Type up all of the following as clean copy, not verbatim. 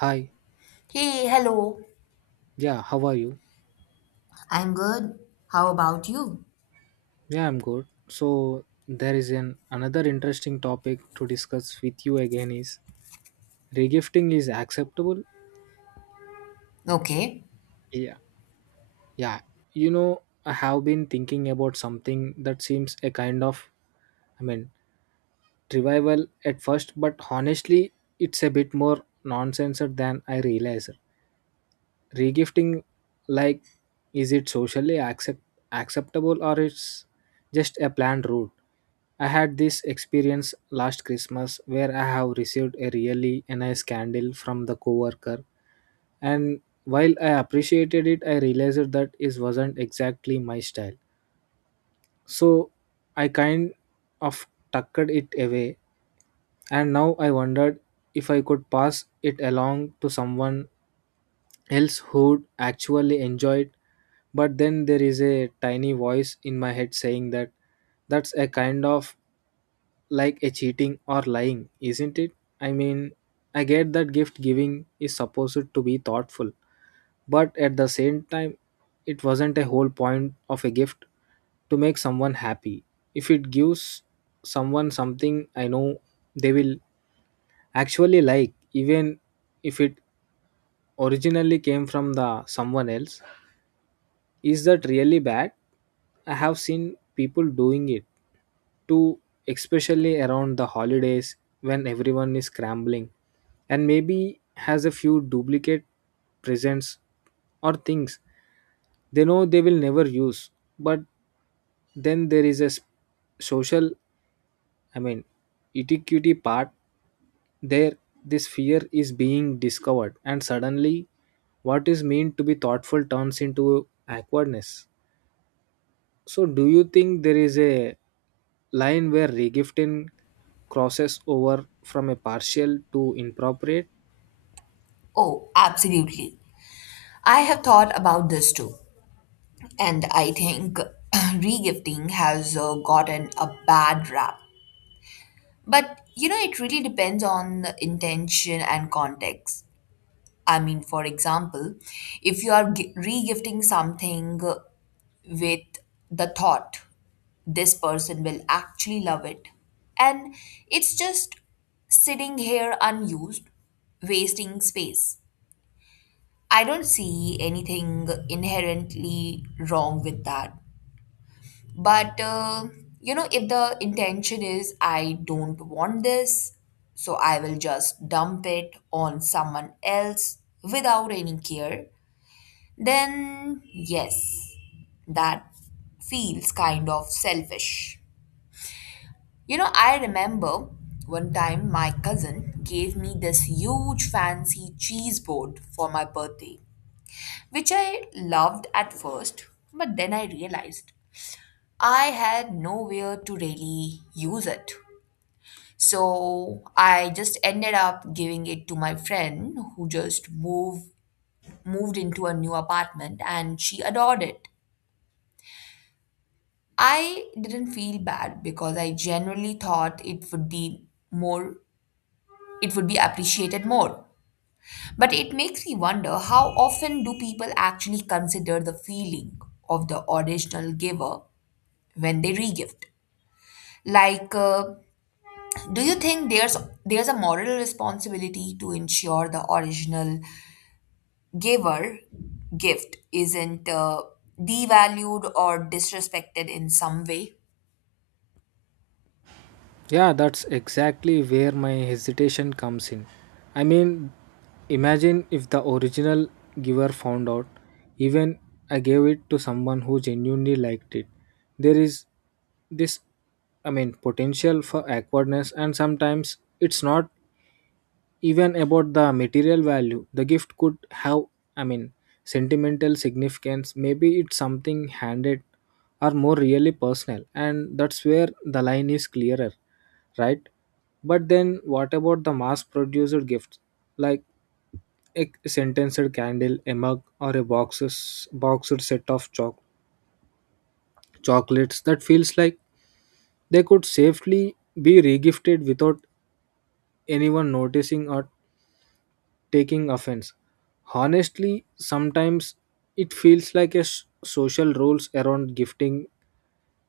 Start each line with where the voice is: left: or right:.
right: Hi.
left: Hey, hello.
right: Yeah, how are you?
left: I'm good. How about you?
right: Yeah, I'm good. So there is an another interesting topic to discuss with you again is regifting is acceptable?
left: Okay.
right: Yeah. Yeah. You know, I have been thinking about something that seems a kind of I mean revival at first, but honestly it's a bit more nonsense than I realized. Regifting, like, is it socially acceptable or it's just a planned route? I had this experience last Christmas where I have received a really nice candle from the coworker, and while I appreciated it I realized that it wasn't exactly my style. So I kind of tucked it away and now I wondered if I could pass it along to someone else who'd actually enjoy it, but then there is a tiny voice in my head saying that that's a kind of like a cheating or lying, isn't it? I mean, I get that gift giving is supposed to be thoughtful, but at the same time, it wasn't a whole point of a gift to make someone happy. If it gives someone something I know they will actually like, even if it originally came from the someone else, is that really bad? I have seen people doing it too, especially around the holidays when everyone is scrambling and maybe has a few duplicate presents or things they know they will never use. But then there is a social, I mean, etiquette part there. This fear is being discovered, and suddenly, what is meant to be thoughtful turns into awkwardness. So, do you think there is a line where regifting crosses over from a partial to inappropriate?
left: Oh, absolutely. I have thought about this too, and I think regifting has gotten a bad rap. But you know, it really depends on the intention and context. I mean, for example, if you are regifting something with the thought this person will actually love it. And it's just sitting here unused, wasting space. I don't see anything inherently wrong with that. But, you know, if the intention is I don't want this, so I will just dump it on someone else without any care, then yes, that feels kind of selfish. You know, I remember one time my cousin gave me this huge fancy cheese board for my birthday, which I loved at first, but then I realized I had nowhere to really use it. So I just ended up giving it to my friend who just moved into a new apartment and she adored it. I didn't feel bad because I generally thought it would be more it would be appreciated more. But it makes me wonder how often do people actually consider the feeling of the original giver when they regift? Like, do you think there's a moral responsibility to ensure the original giver gift isn't devalued or disrespected in some way?
right: Yeah, that's exactly where my hesitation comes in. I mean, imagine if the original giver found out, even I gave it to someone who genuinely liked it. There is this, I mean, potential for awkwardness, and sometimes it's not even about the material value the gift could have. I mean sentimental significance, maybe it's something handed or more really personal, and that's where the line is clearer, right? But then what about the mass produced gifts like a scented candle, a mug, or a box or set of chocolates that feels like they could safely be regifted without anyone noticing or taking offense. Honestly, sometimes it feels like a social rules around gifting.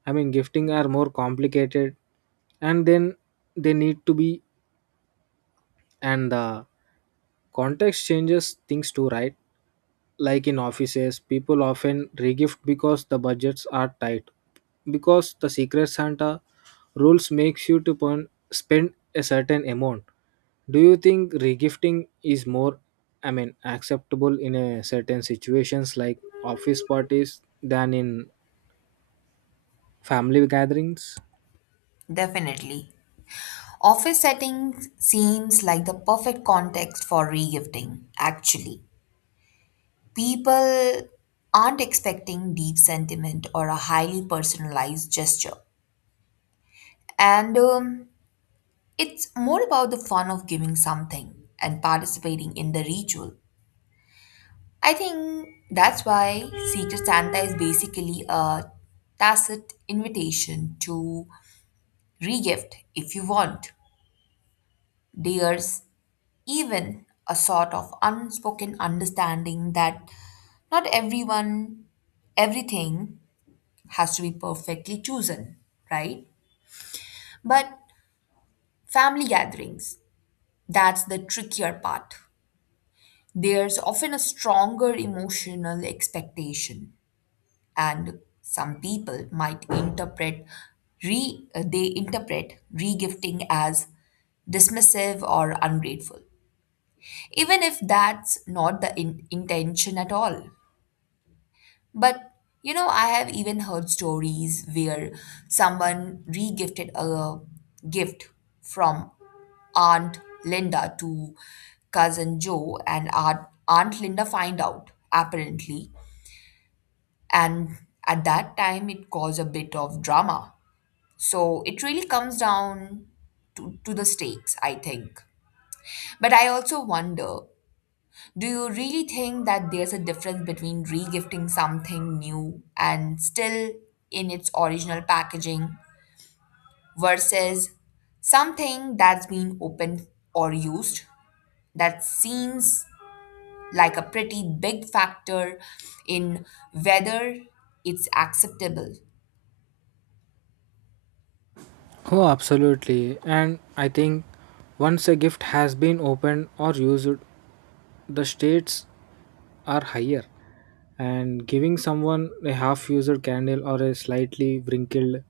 right: I mean, gifting are more complicated, and then they need to be, and the context changes things too, right? Like in offices, people often regift because the budgets are tight. Because the secret Santa rules makes you to spend a certain amount. Do you think regifting is more, I mean, acceptable in a certain situations like office parties than in family gatherings?
left: Definitely. Office settings seems like the perfect context for regifting, actually. People aren't expecting deep sentiment or a highly personalized gesture. And It's more about the fun of giving something and participating in the ritual. I think that's why Secret Santa is basically a tacit invitation to regift if you want. There's even a sort of unspoken understanding that not everyone, everything has to be perfectly chosen, right? But family gatherings, that's the trickier part. There's often a stronger emotional expectation, and some people might interpret re they interpret regifting as dismissive or ungrateful, even if that's not the intention at all. But you know, I have even heard stories where someone regifted a gift from Aunt Linda to cousin Joe, and Aunt Linda find out apparently, and at that time it caused a bit of drama. So it really comes down to the stakes, I think. But I also wonder do you really think that there's a difference between regifting something new and still in its original packaging versus something that's been opened or used? That seems like a pretty big factor in whether it's acceptable.
right: Oh, absolutely. And I think once a gift has been opened or used, the states are higher. And giving someone a half used candle or a slightly wrinkled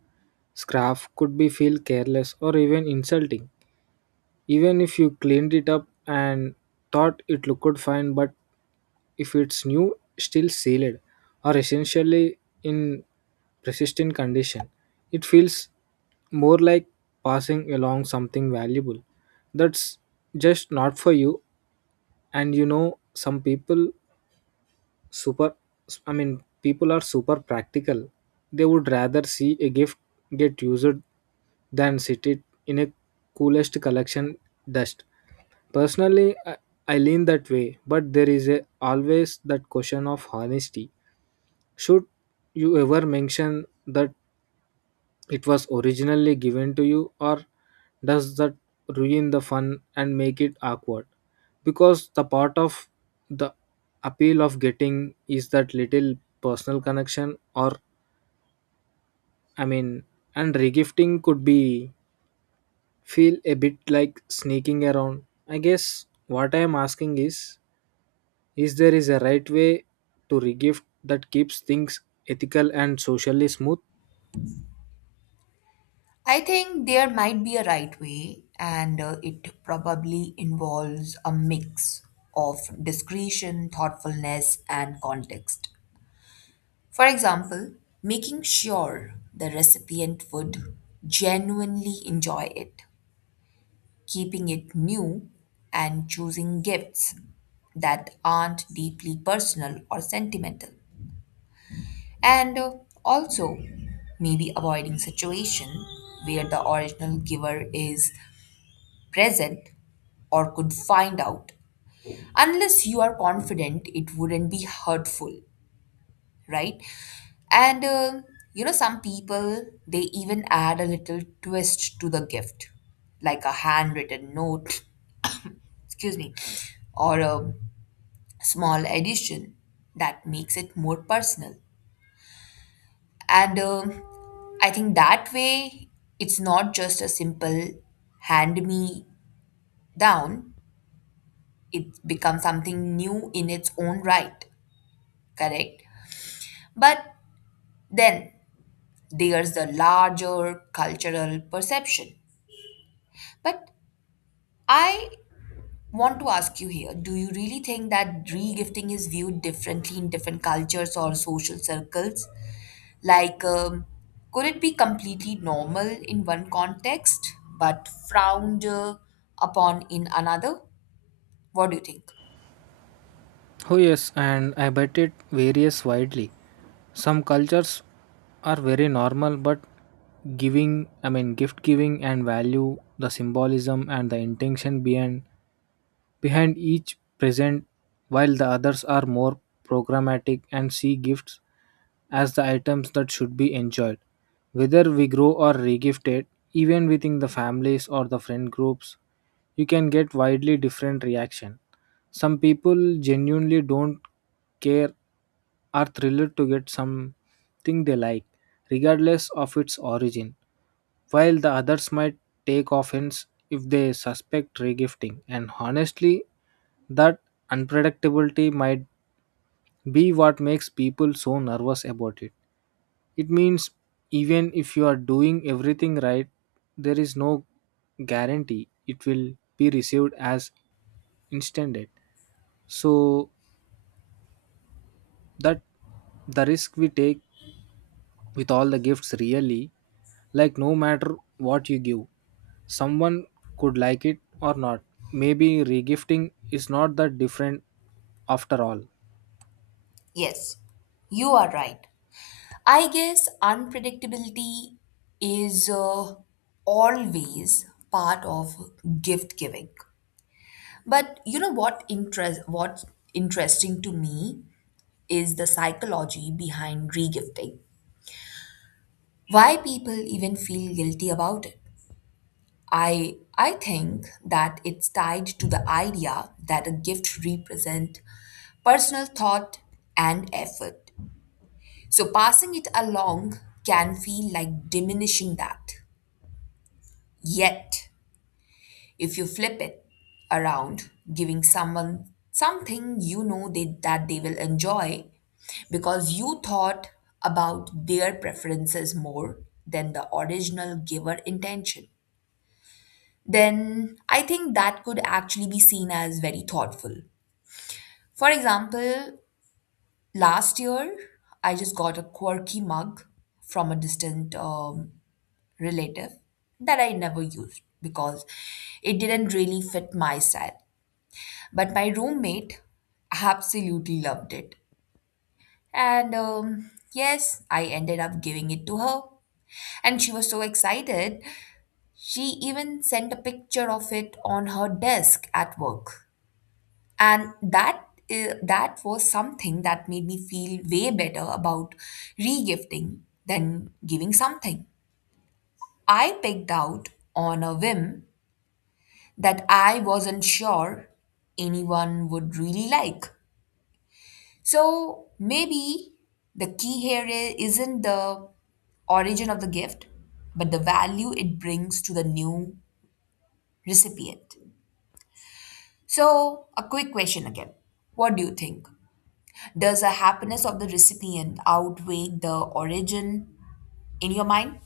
right: scarf could be feel careless or even insulting. Even if you cleaned it up and thought it looked fine, but if it's new, still sealed or essentially in persistent condition, it feels more like passing along something valuable that's just not for you. And you know, some people super, I mean, people are super practical, they would rather see a gift get used than sit it in a coolest collection dust. Personally, I lean that way, but there is a, always that question of honesty. Should you ever mention that it was originally given to you, or does that ruin the fun and make it awkward? Because the part of the appeal of getting is that little personal connection, or I mean, and regifting could be feel a bit like sneaking around. I guess what I am asking is there is a right way to regift that keeps things ethical and socially smooth?
left: I think there might be a right way, and it probably involves a mix of discretion, thoughtfulness, and context. For example, making sure the recipient would genuinely enjoy it, keeping it new, and choosing gifts that aren't deeply personal or sentimental. And Also, maybe avoiding situation where the original giver is present or could find out unless you are confident it wouldn't be hurtful, right? And You know, some people they even add a little twist to the gift, like a handwritten note, excuse me, or a small edition that makes it more personal. And I think that way it's not just a simple hand me down, it becomes something new in its own right, correct? But then there's the larger cultural perception. But I want to ask you here, do you really think that regifting is viewed differently in different cultures or social circles? Like, could it be completely normal in one context but frowned upon in another? What do you think?
right: Oh yes, and I bet it varies widely. Some cultures are very normal but giving, I mean, gift giving and value the symbolism and the intention behind each present, while the others are more programmatic and see gifts as the items that should be enjoyed. Whether we grow or regifted, even within the families or the friend groups, you can get widely different reaction. Some people genuinely don't care, are thrilled to get something they like, regardless of its origin, while the others might take offense if they suspect regifting. And honestly, that unpredictability might be what makes people so nervous about it. It means even if you are doing everything right, there is no guarantee it will be received as intended. So that the risk we take with all the gifts really, like no matter what you give, someone could like it or not. Maybe regifting is not that different after all.
left: Yes, you are right. I guess unpredictability is always part of gift giving. But you know what's interesting to me is the psychology behind regifting. Why people even feel guilty about it. I think that it's tied to the idea that a gift represents personal thought and effort. So passing it along can feel like diminishing that. Yet if you flip it around, giving someone something you know that they will enjoy because you thought about their preferences more than the original giver intention, then I think that could actually be seen as very thoughtful. For example, last year I just got a quirky mug from a distant relative that I never used because it didn't really fit my style. But my roommate absolutely loved it. And Yes, I ended up giving it to her. And she was so excited, she even sent a picture of it on her desk at work. And that was something that made me feel way better about regifting than giving something I picked out on a whim that I wasn't sure anyone would really like. So maybe the key here isn't the origin of the gift, but the value it brings to the new recipient. So, a quick question again. What do you think? Does the happiness of the recipient outweigh the origin in your mind?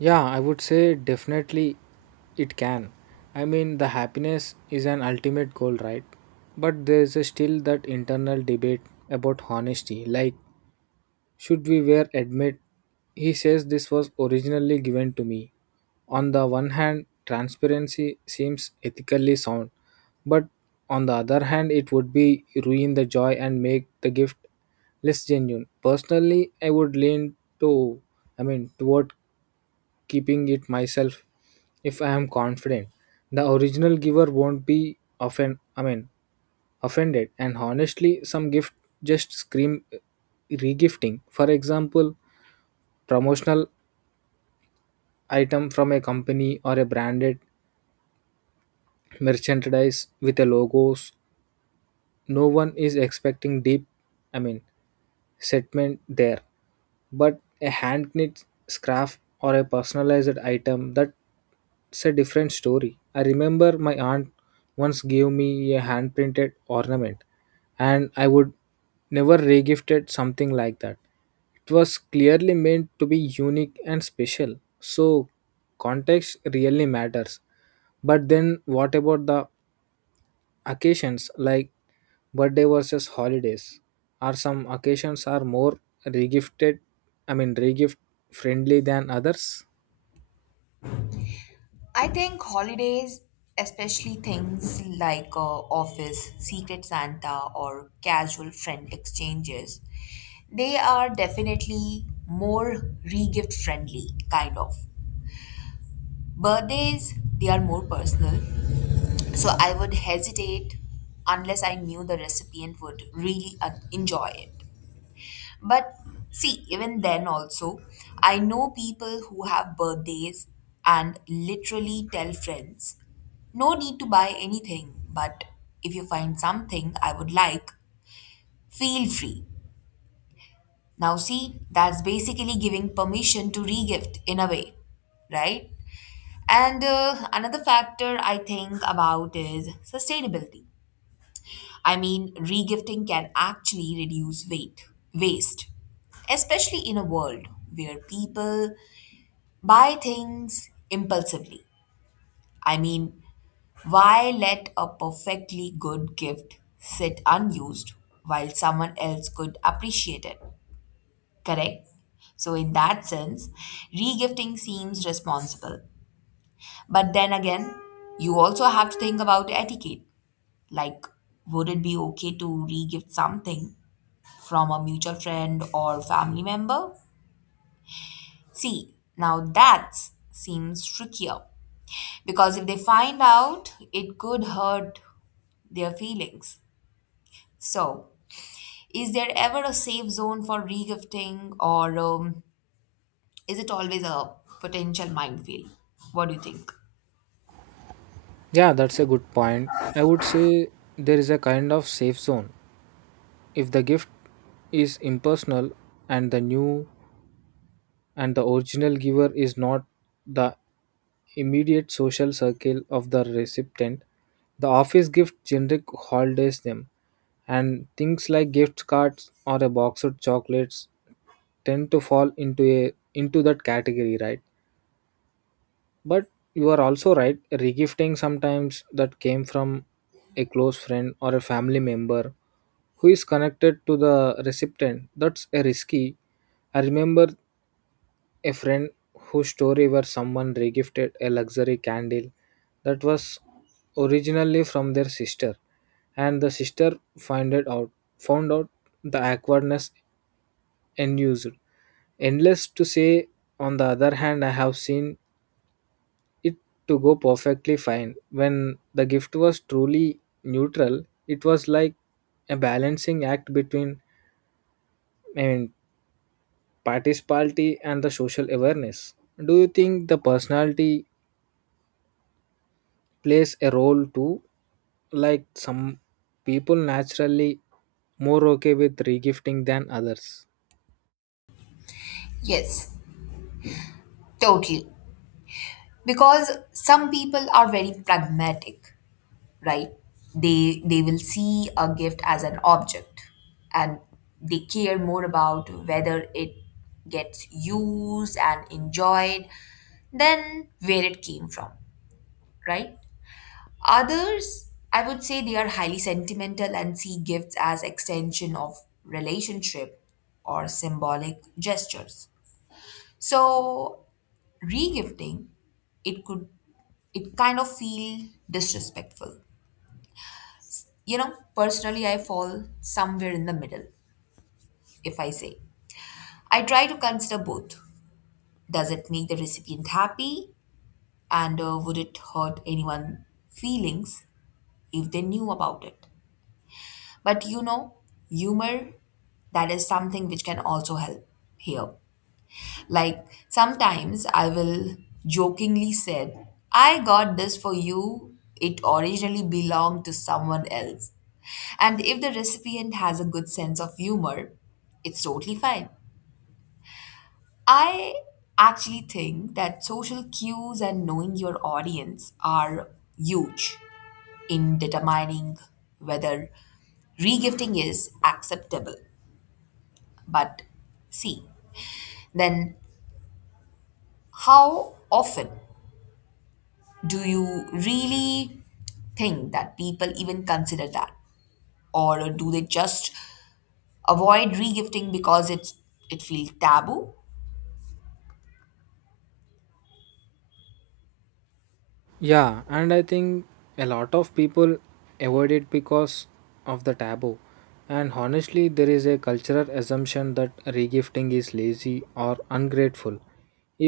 right: Yeah, I would say definitely it can. I mean, the happiness is an ultimate goal, right? But there is still that internal debate about honesty. Like, should we wear admit? He says this was originally given to me. On the one hand, transparency seems ethically sound, but on the other hand, it would be ruin the joy and make the gift less genuine. Personally, I would lean to, I mean, toward keeping it myself if I am confident. The original giver won't be offend, I mean, offended. And honestly, some gift just scream regifting. For example, promotional item from a company or a branded merchandise with a logos, no one is expecting deep, I mean, settlement there. But a hand knit scarf or a personalized item, that's a different story. I remember my aunt once gave me a hand printed ornament, and I would never regifted something like that. It was clearly meant to be unique and special, so context really matters. But then what about the occasions like birthday versus holidays, are some occasions are more regifted, I mean, regift friendly than others?
left: I think holidays, especially things like office, secret Santa, or casual friend exchanges, they are definitely more re-gift friendly, kind of. Birthdays, they are more personal, so I would hesitate unless I knew the recipient would really enjoy it. But see, even then, also, I know people who have birthdays and literally tell friends, no need to buy anything, but if you find something I would like, feel free. Now, see, that's basically giving permission to regift in a way, right? And Another factor I think about is sustainability. I mean, regifting can actually waste, especially in a world where people buy things impulsively. I mean, why let a perfectly good gift sit unused while someone else could appreciate it? Correct? So, in that sense, regifting seems responsible. But then again, you also have to think about etiquette. Like, would it be okay to regift something from a mutual friend or family member? See, now that seems trickier because if they find out, it could hurt their feelings. So, is there ever a safe zone for regifting or is it always a potential minefield? What do you think?
right: Yeah, that's a good point. I would say there is a kind of safe zone if the gift is impersonal and the new and the original giver is not the immediate social circle of the recipient. The office gift generic holidays them, and things like gift cards or a box of chocolates tend to fall into a into that category, right? But you are also right. Regifting sometimes that came from a close friend or a family member who is connected to the recipient. That's a risky. I remember a friend whose story where someone regifted a luxury candle that was originally from their sister, and the sister found it out found out the awkwardness unused endless to say. On the other hand, I have seen it to go perfectly fine when the gift was truly neutral. It was like a balancing act between, I mean, participality and the social awareness. Do you think the personality plays a role too, like some people naturally more okay with regifting than others?
left: Yes, totally. Because some people are very pragmatic, right? They will see a gift as an object, and they care more about whether it gets used and enjoyed than where it came from, right? Others I would say they are highly sentimental and see gifts as extension of relationship or symbolic gestures. So regifting, it could it kind of feel disrespectful. You know, personally, I fall somewhere in the middle, if I say. I try to consider both. Does it make the recipient happy? And would it hurt anyone's feelings if they knew about it? But you know, humor, that is something which can also help here. Like sometimes I will jokingly said, I got this for you. It originally belonged to someone else. And if the recipient has a good sense of humor, it's totally fine. I actually think that social cues and knowing your audience are huge in determining whether regifting is acceptable. But see, then how often do you really think that people even consider that? Or do they just avoid regifting because it feels taboo?
right: Yeah, and I think a lot of people avoid it because of the taboo. And honestly, there is a cultural assumption that regifting is lazy or ungrateful,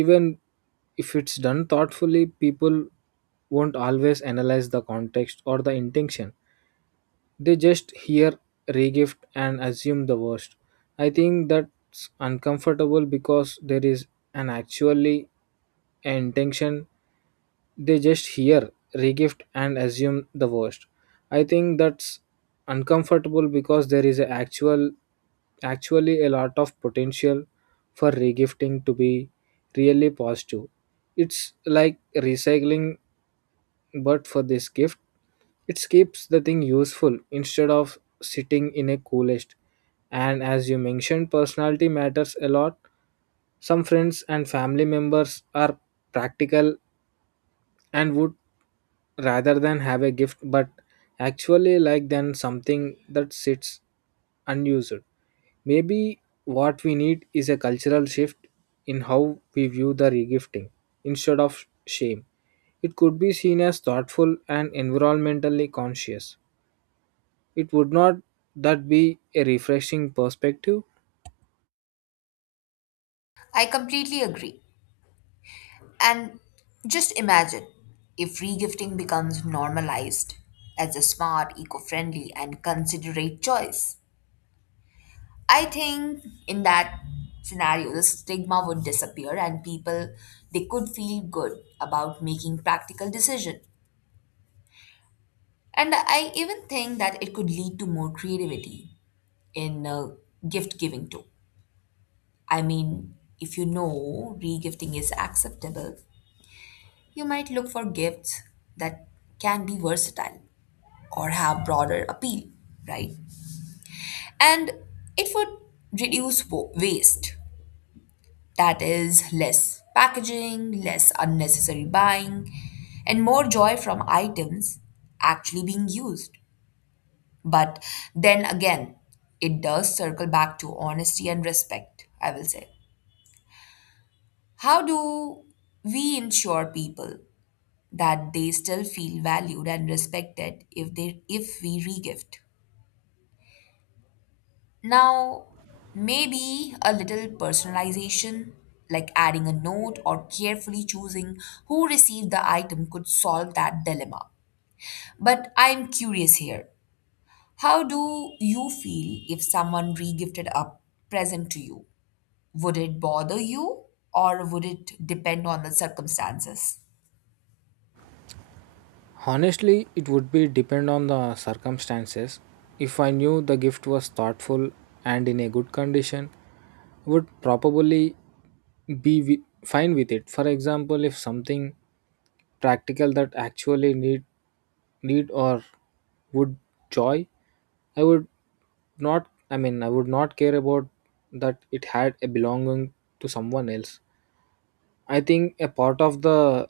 right: even if it's done thoughtfully. People won't always analyze the context or the intention. They just hear regift and assume the worst. I think that's uncomfortable because there is an actually intention. They just hear regift and assume the worst. I think that's uncomfortable because there is a actually a lot of potential for regifting to be really positive. It's like recycling but for this gift, it keeps the thing useful instead of sitting in a coolest. And as you mentioned, personality matters a lot. Some friends and family members are practical and would rather than have a gift but actually like than something that sits unused. Maybe what we need is a cultural shift in how we view the regifting instead of shame. It could be seen as thoughtful and environmentally conscious. It would not that be a refreshing perspective?
left: I completely agree. And just imagine if regifting becomes normalized as a smart, eco-friendly and considerate choice. I think in that scenario the stigma would disappear and people they could feel good about making practical decisions. And I even think that it could lead to more creativity in gift giving too. I mean, if you know regifting is acceptable, you might look for gifts that can be versatile or have broader appeal, right? And it would reduce waste. That is less packaging, less unnecessary buying, and more joy from items actually being used. But then again, it does circle back to honesty and respect, I will say. How do we ensure people that they still feel valued and respected if we regift? Now, maybe a little personalization, like adding a note or carefully choosing who received the item could solve that dilemma. But I'm curious here. How do you feel if someone regifted a present to you? Would it bother you or would it depend on the circumstances?
right: Honestly, it would be depend on the circumstances. If I knew the gift was thoughtful and in a good condition, would probably be fine with it. For example, if something practical that actually need or would joy, I would not, I mean, I would not care about that it had a belonging to someone else. I think a part of the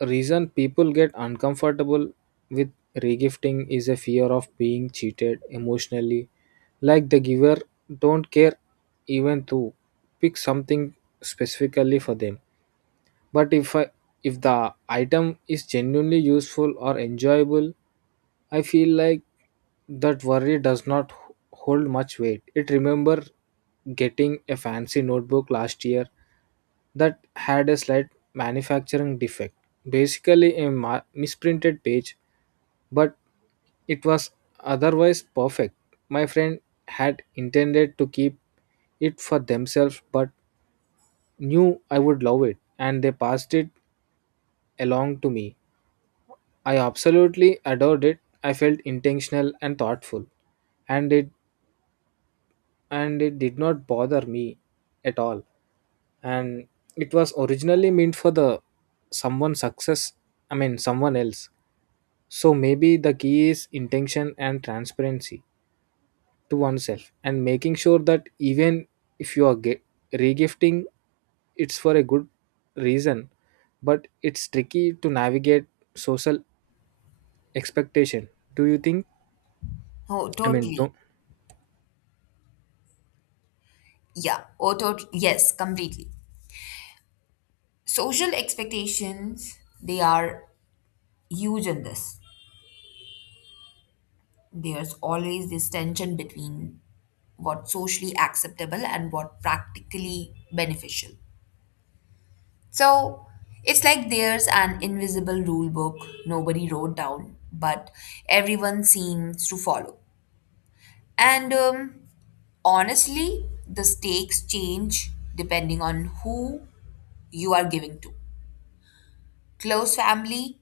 right: reason people get uncomfortable with regifting is a fear of being cheated emotionally, like the giver don't care even to pick something specifically for them. But if the item is genuinely useful or enjoyable, I feel like that worry does not hold much weight. It remember getting a fancy notebook last year that had a slight manufacturing defect. Basically a misprinted page, but it was otherwise perfect. My friend had intended to keep it for themselves but knew I would love it and they passed it along to me. I absolutely adored it. I felt intentional and thoughtful, and it did not bother me at all. And it was originally meant for the someone success. I mean, someone else. So maybe the key is intention and transparency to oneself, and making sure that even if you are regifting, it's for a good reason. But it's tricky to navigate social expectation. Do you think?
left: Oh,
right: I mean,
left: totally.
right: don't.
left: Yeah. Oh, totally. Yes, completely. Social expectations, they are huge in this. There's always this tension between what's socially acceptable and what practically beneficial. So it's like there's an invisible rule book nobody wrote down, but everyone seems to follow. And Honestly, the stakes change depending on who you are giving to. Close family,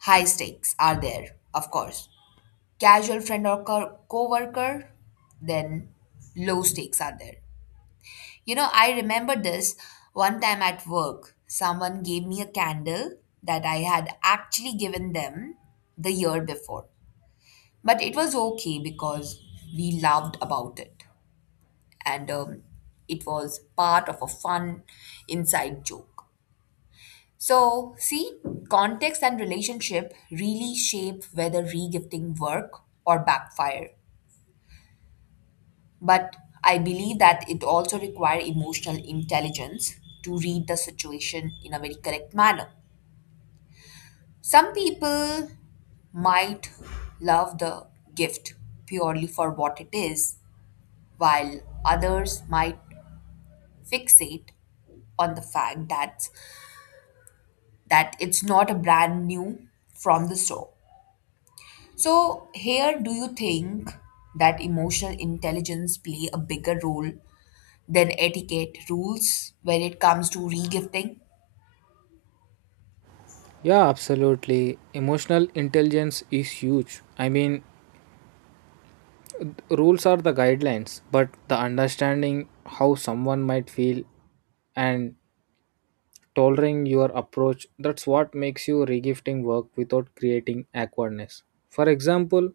left: high stakes are there, of course. Casual friend or co worker, then low stakes are there. You know, I remember this one time at work, someone gave me a candle that I had actually given them the year before. But it was okay because we laughed about it, and it was part of a fun inside joke. So, see, context and relationship really shape whether regifting work or backfire. But I believe that it also requires emotional intelligence to read the situation in a very correct manner. Some people might love the gift purely for what it is, while others might fixate on the fact that it's not a brand new from the store. So here do you think that emotional intelligence play a bigger role than etiquette rules when it comes to regifting?
right: Yeah, absolutely. Emotional intelligence is huge. I mean, rules are the guidelines, but the understanding how someone might feel and tolerating your approach, that's what makes you regifting work without creating awkwardness. For example,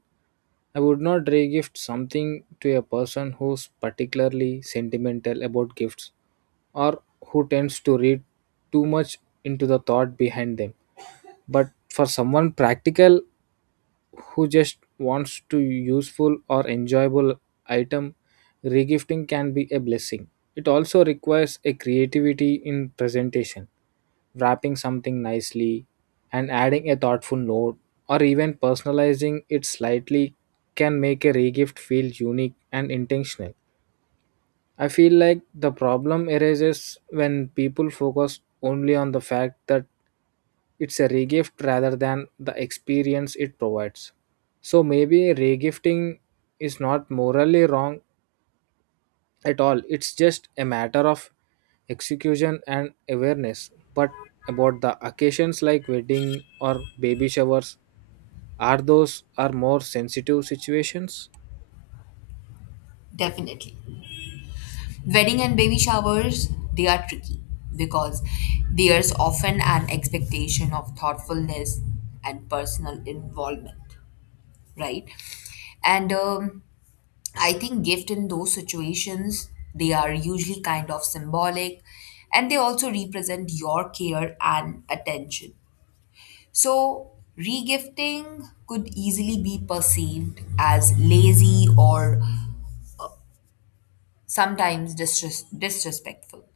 right: I would not regift something to a person who's particularly sentimental about gifts or who tends to read too much into the thought behind them. But for someone practical who just wants to useful or enjoyable item, regifting can be a blessing. It also requires a creativity in presentation. Wrapping something nicely and adding a thoughtful note or even personalizing it slightly can make a regift feel unique and intentional. I feel like the problem arises when people focus only on the fact that it's a regift rather than the experience it provides. So maybe regifting is not morally wrong at all. It's just a matter of execution and awareness. But about the occasions like wedding or baby showers, are those are more sensitive situations?
left: Definitely. Wedding and baby showers, they are tricky because there's often an expectation of thoughtfulness and personal involvement, right? And I think gift in those situations, they are usually kind of symbolic and they also represent your care and attention. So, regifting could easily be perceived as lazy or sometimes disrespectful.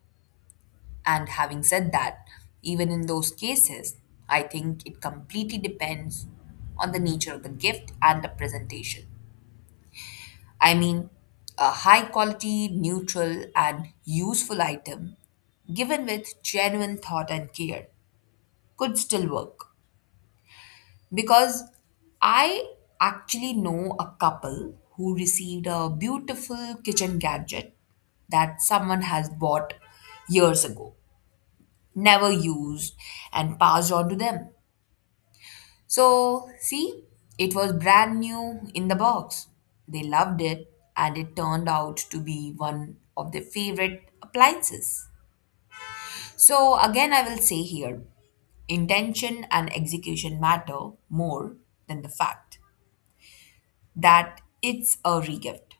left: And having said that, even in those cases, I think it completely depends on the nature of the gift and the presentation. I mean, a high quality, neutral, and useful item given with genuine thought and care could still work. Because I actually know a couple who received a beautiful kitchen gadget that someone has bought years ago, never used, and passed on to them. So, see, it was brand new in the box. They loved it, and it turned out to be one of their favorite appliances. So, again, I will say here intention and execution matter more than the fact that it's a regift.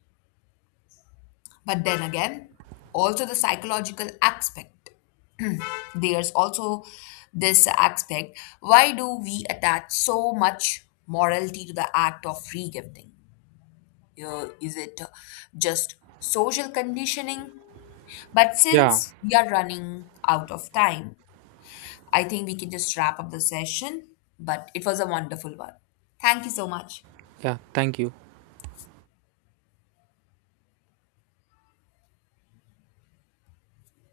left: But then again, also the psychological aspect. There's also this aspect why do we attach so much morality to the act of regifting? Is it just social conditioning? But
right: Yeah,
left: since we are running out of time, I think we can just wrap up the session. But it was a wonderful one. Thank you so much.
right: yeah, thank you.